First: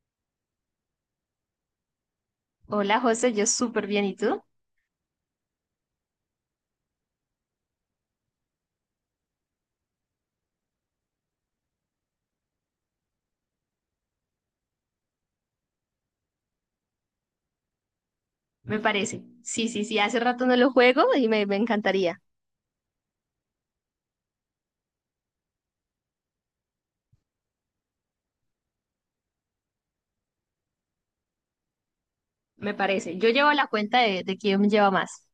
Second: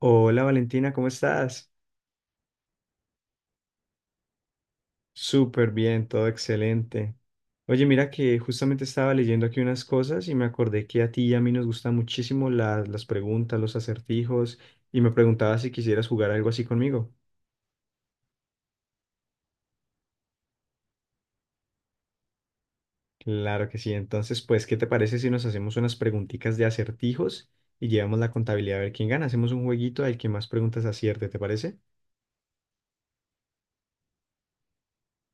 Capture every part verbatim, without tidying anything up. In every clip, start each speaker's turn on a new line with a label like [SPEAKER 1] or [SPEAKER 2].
[SPEAKER 1] Hola Valentina, ¿cómo estás?
[SPEAKER 2] Hola José, yo súper bien, ¿y tú?
[SPEAKER 1] Súper bien, todo excelente. Oye, mira que justamente estaba leyendo aquí unas cosas y me acordé que a ti y a mí nos gustan muchísimo la- las preguntas, los acertijos, y me preguntaba si quisieras jugar algo así conmigo.
[SPEAKER 2] Me parece. Sí, sí, sí, hace rato no lo juego y me, me encantaría.
[SPEAKER 1] Claro que sí, entonces pues, ¿qué te parece si nos hacemos unas preguntitas de acertijos y llevamos la contabilidad a ver quién gana? Hacemos un jueguito al que más preguntas acierte, ¿te parece?
[SPEAKER 2] Me parece. Yo llevo la cuenta de, de quién lleva más.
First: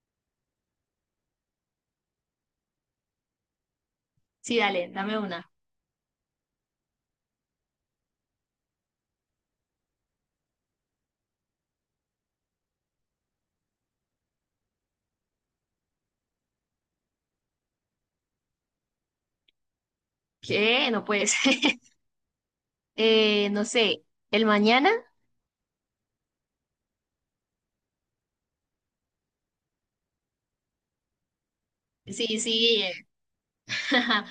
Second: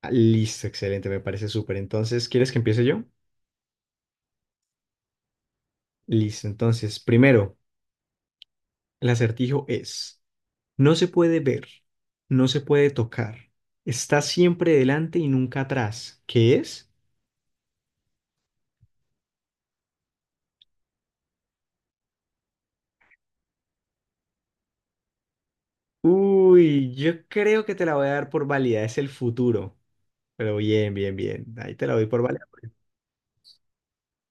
[SPEAKER 1] Ah, listo, excelente, me parece súper. Entonces, ¿quieres que empiece yo?
[SPEAKER 2] Sí, dale, dame una.
[SPEAKER 1] Listo, entonces, primero, el acertijo es... No se puede ver, no se puede tocar. Está siempre delante y nunca atrás. ¿Qué es?
[SPEAKER 2] ¿Qué? No puede ser. Eh, no sé, ¿el mañana?
[SPEAKER 1] Uy, yo creo que te la voy a dar por válida. Es el futuro. Pero bien, bien, bien. Ahí te la doy por
[SPEAKER 2] Sí,
[SPEAKER 1] válida.
[SPEAKER 2] sí. eh.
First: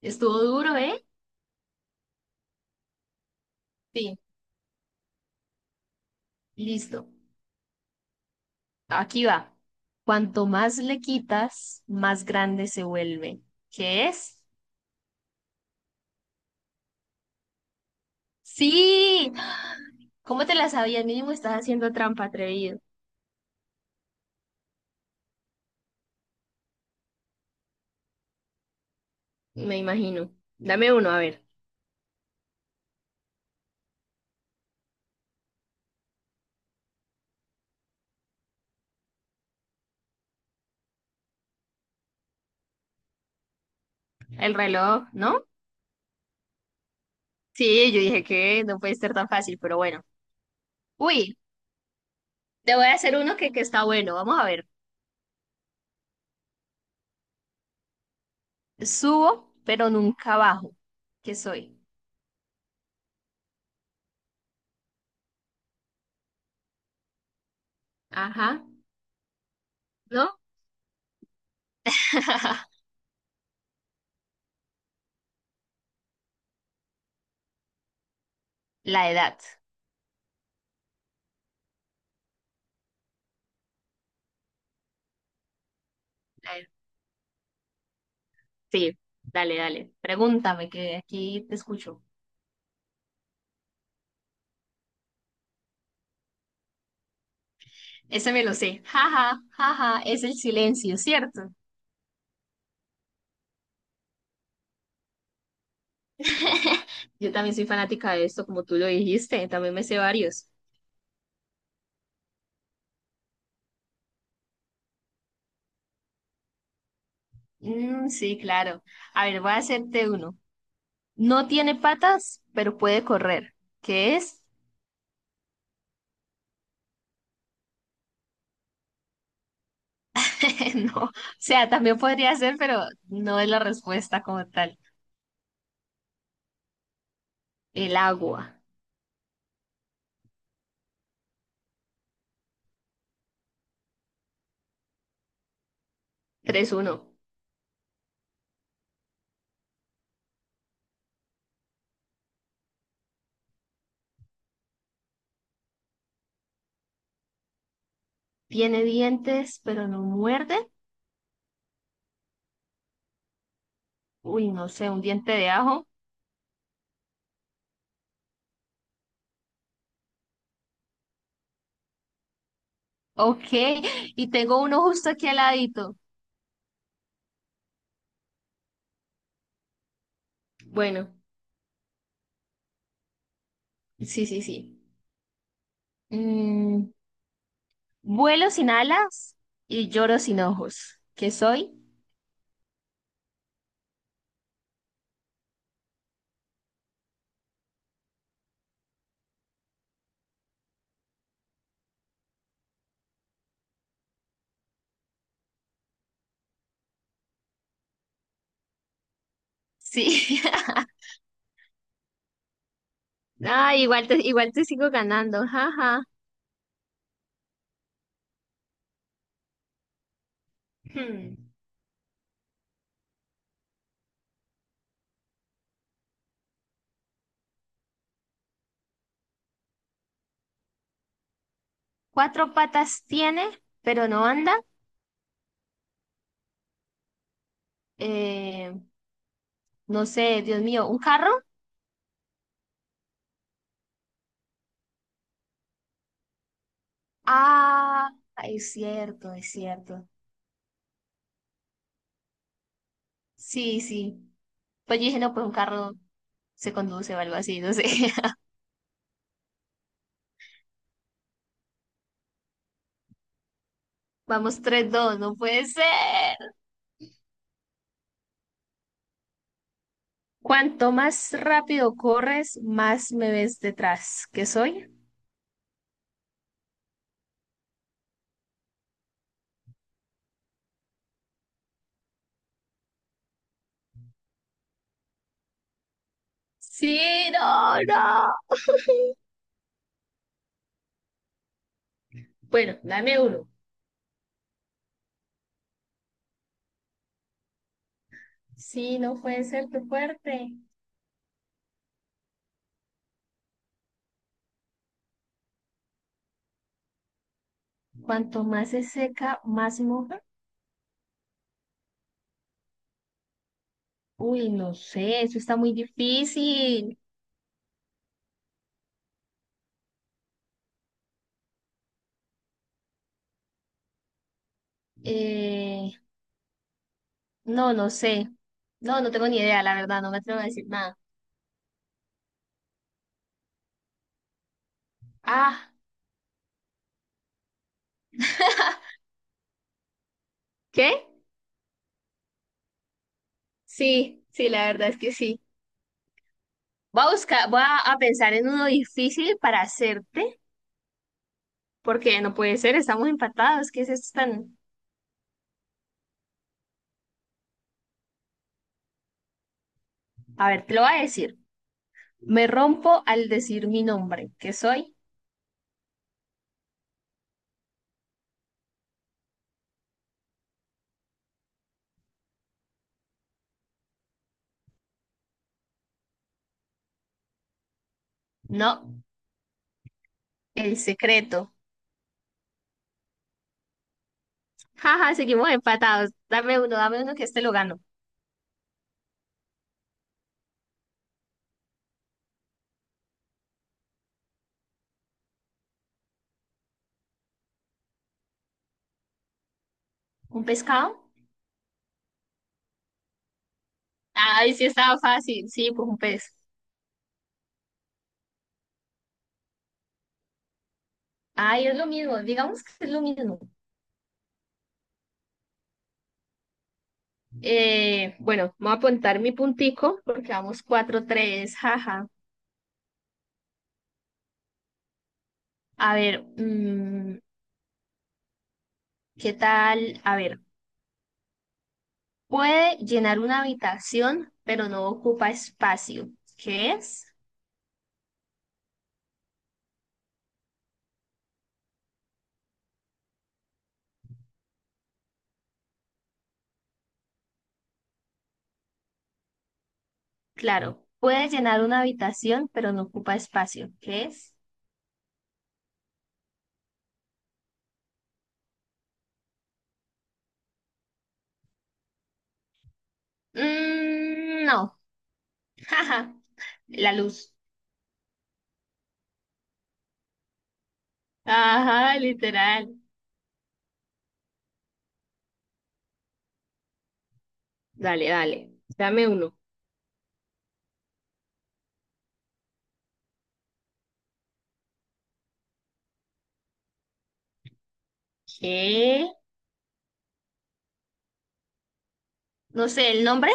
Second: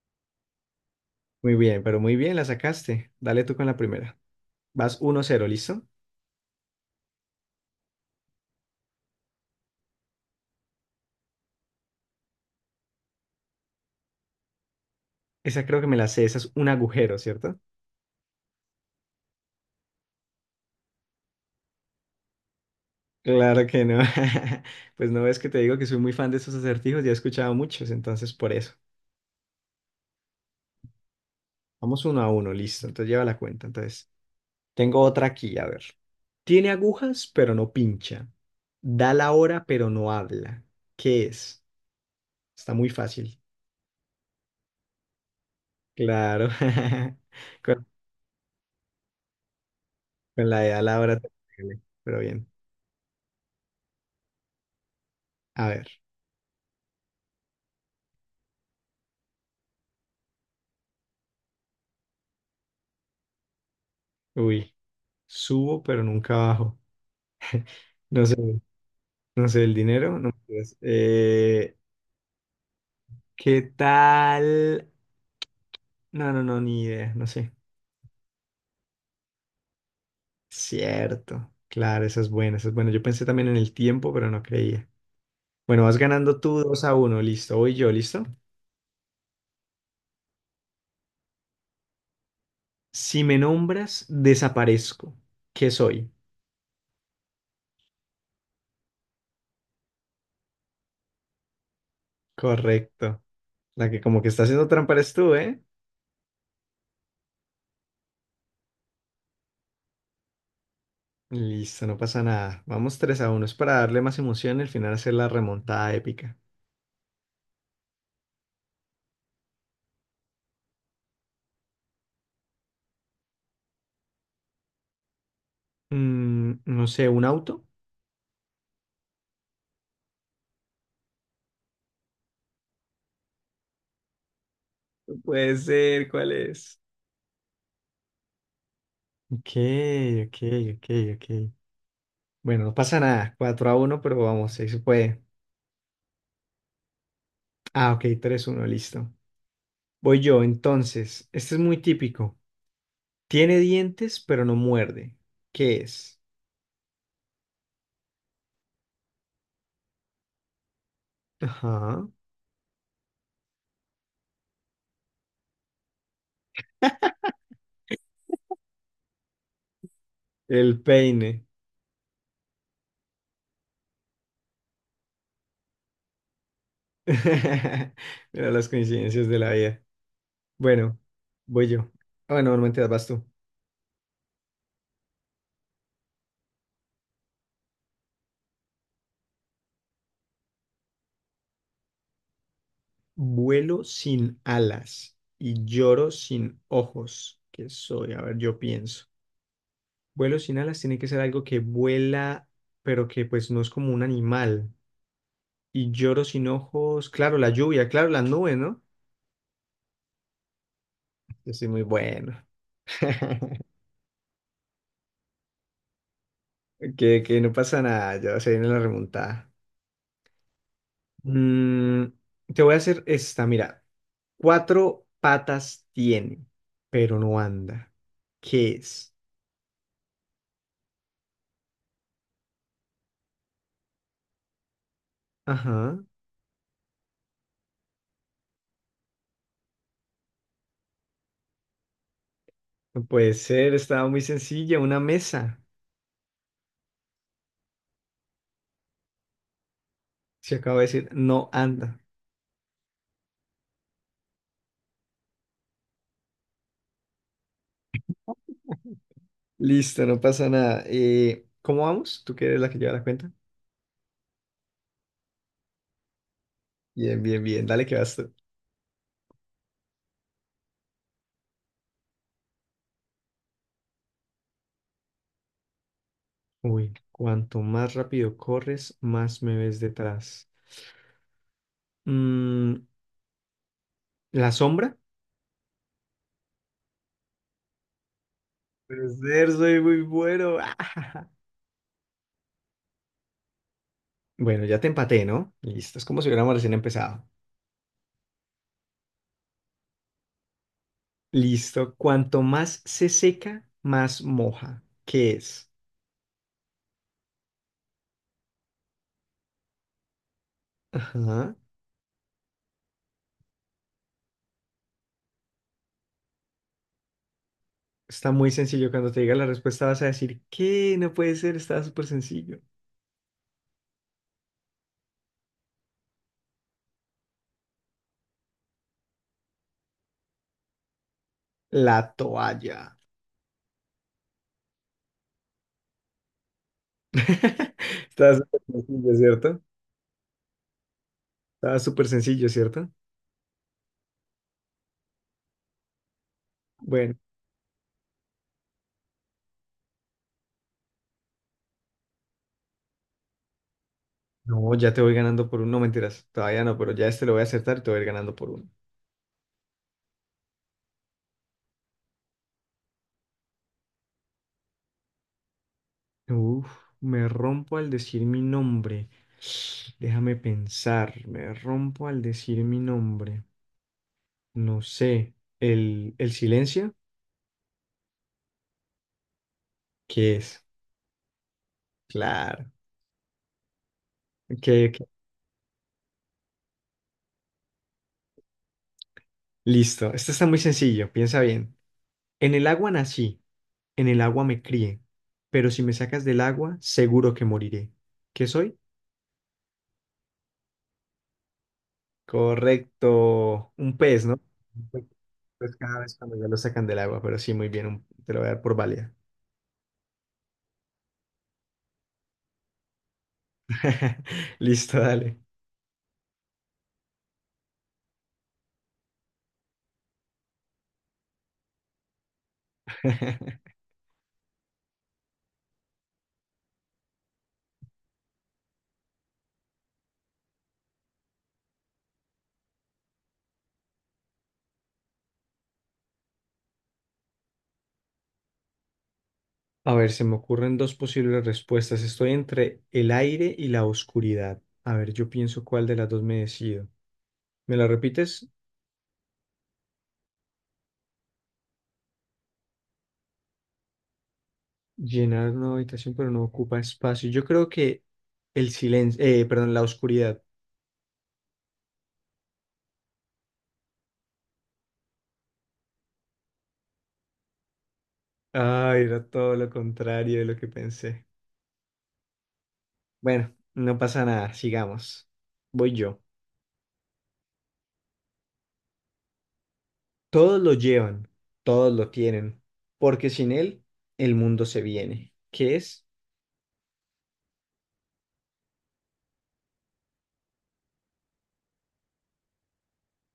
[SPEAKER 2] Estuvo duro, ¿eh?
[SPEAKER 1] Muy bien, pero muy bien, la sacaste. Dale tú con la primera.
[SPEAKER 2] Sí,
[SPEAKER 1] Vas uno cero, ¿listo?
[SPEAKER 2] listo. Aquí va. Cuanto más le quitas, más grande se vuelve. ¿Qué es?
[SPEAKER 1] Esa creo que me la sé. Esa es un agujero, ¿cierto?
[SPEAKER 2] Sí. ¿Cómo te la sabías? Mínimo estás haciendo trampa, atrevido.
[SPEAKER 1] Claro que no. Pues no ves que te digo que soy muy fan de estos acertijos. Ya he escuchado muchos, entonces por eso.
[SPEAKER 2] Me imagino. Dame uno, a ver.
[SPEAKER 1] Vamos uno a uno, listo. Entonces lleva la cuenta. Entonces. Tengo otra aquí, a ver. Tiene agujas, pero no pincha. Da la hora, pero no habla. ¿Qué es? Está muy fácil.
[SPEAKER 2] El reloj, ¿no?
[SPEAKER 1] Claro. Con,
[SPEAKER 2] Sí, yo dije que no puede ser tan fácil, pero bueno.
[SPEAKER 1] con la de da la hora, te
[SPEAKER 2] Uy,
[SPEAKER 1] duele, pero bien.
[SPEAKER 2] te voy a hacer uno que, que está bueno. Vamos a ver.
[SPEAKER 1] A ver.
[SPEAKER 2] Subo, pero nunca bajo. ¿Qué soy?
[SPEAKER 1] Uy. Subo, pero nunca bajo. No sé,
[SPEAKER 2] Ajá,
[SPEAKER 1] no sé, el dinero. No,
[SPEAKER 2] ¿no?
[SPEAKER 1] mentiras. Eh, ¿qué tal? No, no, no, ni idea, no sé.
[SPEAKER 2] La edad.
[SPEAKER 1] Cierto. Claro, eso es bueno, eso es bueno. Yo pensé también en el tiempo, pero no creía. Bueno, vas ganando
[SPEAKER 2] La
[SPEAKER 1] tú
[SPEAKER 2] edad.
[SPEAKER 1] dos a uno, listo, voy yo, listo.
[SPEAKER 2] Sí, dale, dale. Pregúntame, que aquí te escucho.
[SPEAKER 1] Si me nombras, desaparezco. ¿Qué soy?
[SPEAKER 2] Ese me lo sé. Jaja, jaja, es el silencio, ¿cierto?
[SPEAKER 1] Correcto. La que como que está haciendo trampa eres tú, ¿eh?
[SPEAKER 2] Yo también soy fanática de esto, como tú lo dijiste. También me sé varios.
[SPEAKER 1] Listo, no pasa nada. Vamos tres a uno. Es para darle más emoción y al final hacer la remontada épica.
[SPEAKER 2] Mm, sí, claro. A ver, voy a hacerte uno. No tiene patas, pero puede correr. ¿Qué es?
[SPEAKER 1] Mm, no sé, ¿un auto?
[SPEAKER 2] No. O sea, también podría ser, pero no es la respuesta como tal.
[SPEAKER 1] No puede ser, ¿cuál es?
[SPEAKER 2] El agua.
[SPEAKER 1] Ok, ok, ok, ok. Bueno, no pasa nada, cuatro a uno, pero vamos, ahí se puede.
[SPEAKER 2] Tres uno.
[SPEAKER 1] Ah, ok, tres a uno, listo. Voy yo, entonces, este es muy típico. Tiene dientes, pero no muerde. ¿Qué es?
[SPEAKER 2] Tiene dientes, pero no muerde.
[SPEAKER 1] Ajá.
[SPEAKER 2] Uy, no sé, un diente de ajo.
[SPEAKER 1] El peine.
[SPEAKER 2] Ok. Y tengo uno justo aquí al ladito.
[SPEAKER 1] Mira las coincidencias de la vida. Bueno,
[SPEAKER 2] Bueno,
[SPEAKER 1] voy yo. Ah, bueno, normalmente vas tú.
[SPEAKER 2] sí, sí, sí. Mm, vuelo sin alas y lloro sin ojos. ¿Qué soy?
[SPEAKER 1] Vuelo sin alas y lloro sin ojos. ¿Qué soy? A ver, yo pienso. Vuelo sin alas tiene que ser algo que vuela, pero que pues no es como un animal. Y lloro sin ojos. Claro, la lluvia, claro, las nubes, ¿no?
[SPEAKER 2] Sí.
[SPEAKER 1] Yo soy muy bueno.
[SPEAKER 2] Ah, igual te, igual te sigo ganando, jaja.
[SPEAKER 1] Que, que no pasa nada, ya se viene la remontada.
[SPEAKER 2] Hmm.
[SPEAKER 1] Mm, Te voy a hacer esta, mira. Cuatro patas tiene, pero no anda. ¿Qué es?
[SPEAKER 2] Cuatro patas tiene, pero no anda.
[SPEAKER 1] Ajá,
[SPEAKER 2] Eh, no sé, Dios mío, ¿un carro?
[SPEAKER 1] no puede ser, estaba muy sencilla, una mesa.
[SPEAKER 2] Ah, es cierto, es cierto.
[SPEAKER 1] Se acaba de decir, no anda.
[SPEAKER 2] Sí, sí. Pues yo dije, no, pues un carro se conduce o algo así, no sé.
[SPEAKER 1] Listo, no pasa nada. Eh, ¿cómo vamos? ¿Tú que eres la que lleva la cuenta?
[SPEAKER 2] Vamos, tres, dos, no puede ser.
[SPEAKER 1] Bien, bien, bien, dale que vas tú.
[SPEAKER 2] Cuanto más rápido corres, más me ves detrás. ¿Qué soy?
[SPEAKER 1] Uy, cuanto más rápido corres, más me ves detrás. Mm, ¿La sombra?
[SPEAKER 2] Sí, no, no.
[SPEAKER 1] Puede ser, soy muy bueno.
[SPEAKER 2] Bueno, dame uno.
[SPEAKER 1] Bueno, ya te empaté, ¿no? Listo, es como si hubiéramos recién empezado.
[SPEAKER 2] Sí, no puede ser tu fuerte.
[SPEAKER 1] Listo, cuanto más se seca, más moja. ¿Qué es?
[SPEAKER 2] Cuanto más se seca, más se moja.
[SPEAKER 1] Ajá.
[SPEAKER 2] Uy, no sé, eso está muy difícil.
[SPEAKER 1] Está muy sencillo. Cuando te diga la respuesta vas a decir, ¿qué? No puede ser, está súper sencillo.
[SPEAKER 2] Eh, no, no sé. No, no tengo ni idea, la verdad, no me atrevo a decir nada.
[SPEAKER 1] La toalla.
[SPEAKER 2] Ah,
[SPEAKER 1] ¿Estaba súper sencillo, ¿cierto?
[SPEAKER 2] ¿qué?
[SPEAKER 1] Estaba súper sencillo, ¿cierto?
[SPEAKER 2] Sí, sí, la verdad es que sí. Voy a
[SPEAKER 1] Bueno,
[SPEAKER 2] buscar, voy a, a pensar en uno difícil para hacerte, porque no puede ser, estamos empatados. ¿Qué es esto tan...?
[SPEAKER 1] no, ya te voy ganando por uno, no mentiras, todavía no, pero ya este lo voy a acertar y te voy a ir ganando por uno.
[SPEAKER 2] A ver, te lo voy a decir. Me rompo al decir mi nombre. ¿Qué soy?
[SPEAKER 1] Uf, me rompo al decir mi nombre. Déjame pensar, me rompo al decir mi nombre. No sé, el, el silencio,
[SPEAKER 2] No,
[SPEAKER 1] ¿qué es?
[SPEAKER 2] el secreto.
[SPEAKER 1] Claro. Ok, ok.
[SPEAKER 2] Jaja, seguimos empatados. Dame uno, dame uno que este lo gano.
[SPEAKER 1] Listo, esto está muy sencillo, piensa bien. En el agua nací, en el agua me crié, pero si me sacas del agua, seguro que moriré. ¿Qué soy?
[SPEAKER 2] ¿Un pescado?
[SPEAKER 1] Correcto, un pez, ¿no?
[SPEAKER 2] Ay, sí
[SPEAKER 1] Un
[SPEAKER 2] estaba
[SPEAKER 1] pez.
[SPEAKER 2] fácil. Sí,
[SPEAKER 1] Pues
[SPEAKER 2] pues un
[SPEAKER 1] cada vez
[SPEAKER 2] pez.
[SPEAKER 1] cuando ya lo sacan del agua, pero sí, muy bien, un- te lo voy a dar por válida.
[SPEAKER 2] Ay, es lo mismo. Digamos que es lo mismo.
[SPEAKER 1] Listo, dale.
[SPEAKER 2] Eh, bueno, voy a apuntar mi puntico porque vamos cuatro tres. Jaja. A ver, mm, ¿qué tal? A ver, puede llenar una habitación, pero no ocupa espacio. ¿Qué es?
[SPEAKER 1] A ver, se me ocurren dos posibles respuestas. Estoy entre el aire y la oscuridad. A ver, yo pienso cuál de las dos me decido. ¿Me la repites?
[SPEAKER 2] Claro, puede llenar una habitación, pero no ocupa espacio. ¿Qué es?
[SPEAKER 1] Llenar una habitación, pero no ocupa espacio. Yo creo que el silencio, eh, perdón, la oscuridad.
[SPEAKER 2] Mm, no. Jaja. La luz.
[SPEAKER 1] Ay, era todo lo contrario de lo que pensé.
[SPEAKER 2] Ajá, literal.
[SPEAKER 1] Bueno, no pasa nada, sigamos. Voy yo.
[SPEAKER 2] Dale, dale. Dame uno.
[SPEAKER 1] Todos lo llevan, todos lo tienen, porque sin él el mundo se viene. ¿Qué es?
[SPEAKER 2] ¿Qué? No sé, ¿el nombre?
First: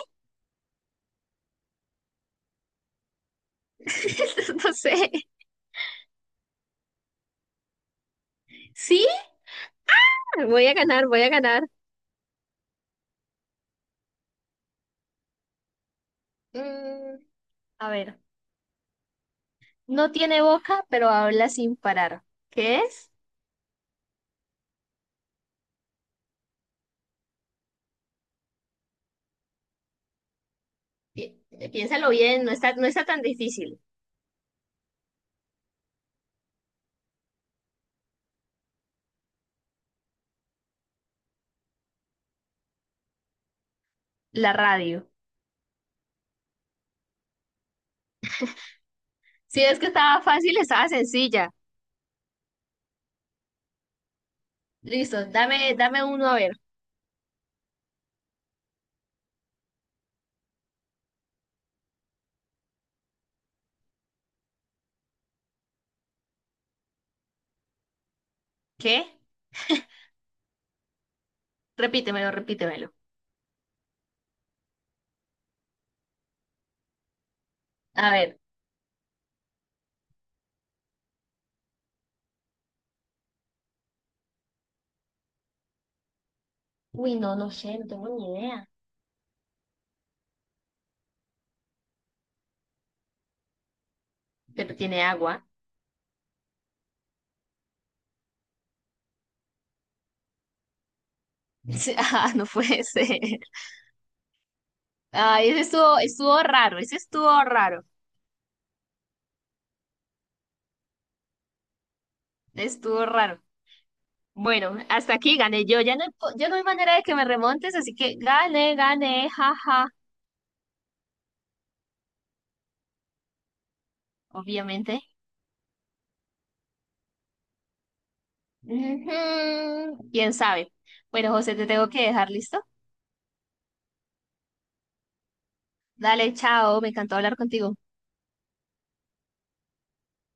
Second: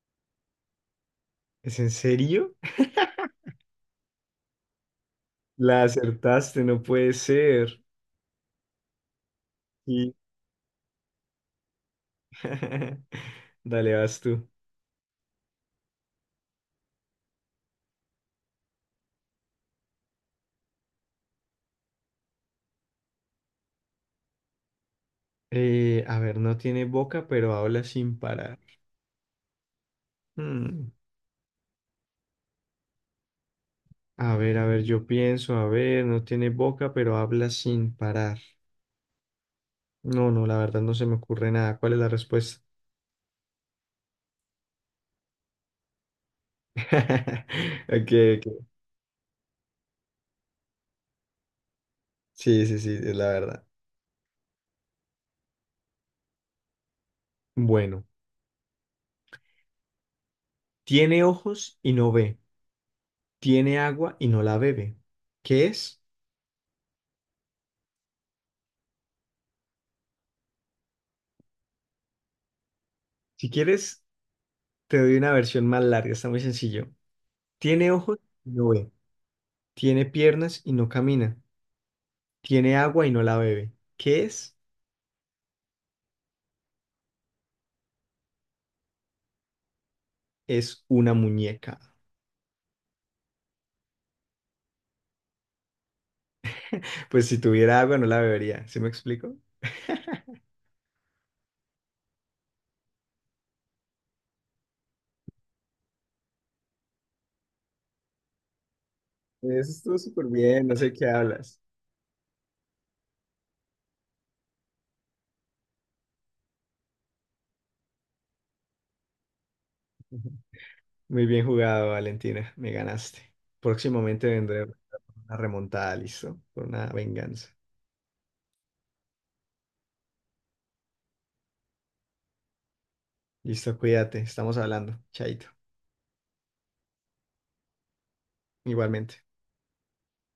[SPEAKER 1] ¿Es en serio?
[SPEAKER 2] No sé.
[SPEAKER 1] La acertaste, no puede ser.
[SPEAKER 2] Sí,
[SPEAKER 1] Y...
[SPEAKER 2] voy a ganar, voy a ganar.
[SPEAKER 1] Dale, vas tú.
[SPEAKER 2] Mm, a ver. No tiene boca, pero habla sin parar. ¿Qué es?
[SPEAKER 1] Eh, a ver, no tiene boca, pero habla sin parar. Hmm,
[SPEAKER 2] Pi- piénsalo bien, no está, no está tan difícil.
[SPEAKER 1] A ver, a ver, yo pienso, a ver, no tiene boca, pero habla sin parar. No, no, la verdad no se me ocurre nada. ¿Cuál es la respuesta?
[SPEAKER 2] La radio.
[SPEAKER 1] Ok, ok.
[SPEAKER 2] Si es que estaba fácil, estaba sencilla.
[SPEAKER 1] Sí, sí, sí, es la verdad.
[SPEAKER 2] Listo, dame, dame uno a ver.
[SPEAKER 1] Bueno, tiene ojos y no ve. Tiene agua y no la bebe. ¿Qué es?
[SPEAKER 2] ¿Qué? Repítemelo, repítemelo.
[SPEAKER 1] Si quieres, te doy una versión más larga, está muy sencillo. Tiene
[SPEAKER 2] A
[SPEAKER 1] ojos
[SPEAKER 2] ver.
[SPEAKER 1] y no ve. Tiene piernas y no camina. Tiene agua y no la bebe. ¿Qué es?
[SPEAKER 2] Uy, no, no sé, no tengo ni idea.
[SPEAKER 1] Es una muñeca.
[SPEAKER 2] Pero tiene agua.
[SPEAKER 1] Pues si tuviera agua no la bebería. ¿Sí me explico?
[SPEAKER 2] Sí, ah, no puede ser. Ay, ese estuvo, estuvo raro, ese estuvo raro,
[SPEAKER 1] Eso estuvo súper bien, no sé qué hablas.
[SPEAKER 2] estuvo raro. Bueno, hasta aquí gané yo. Ya no, hay po- ya no hay manera de que me remontes, así que gané, gané, jaja,
[SPEAKER 1] Muy bien jugado, Valentina. Me ganaste. Próximamente vendré con
[SPEAKER 2] obviamente.
[SPEAKER 1] una remontada, listo, por una venganza.
[SPEAKER 2] Ujú, ¿quién sabe? Bueno, José, te tengo que dejar listo.
[SPEAKER 1] Listo, cuídate. Estamos hablando. Chaito.
[SPEAKER 2] Dale, chao, me encantó hablar contigo.
[SPEAKER 1] Igualmente.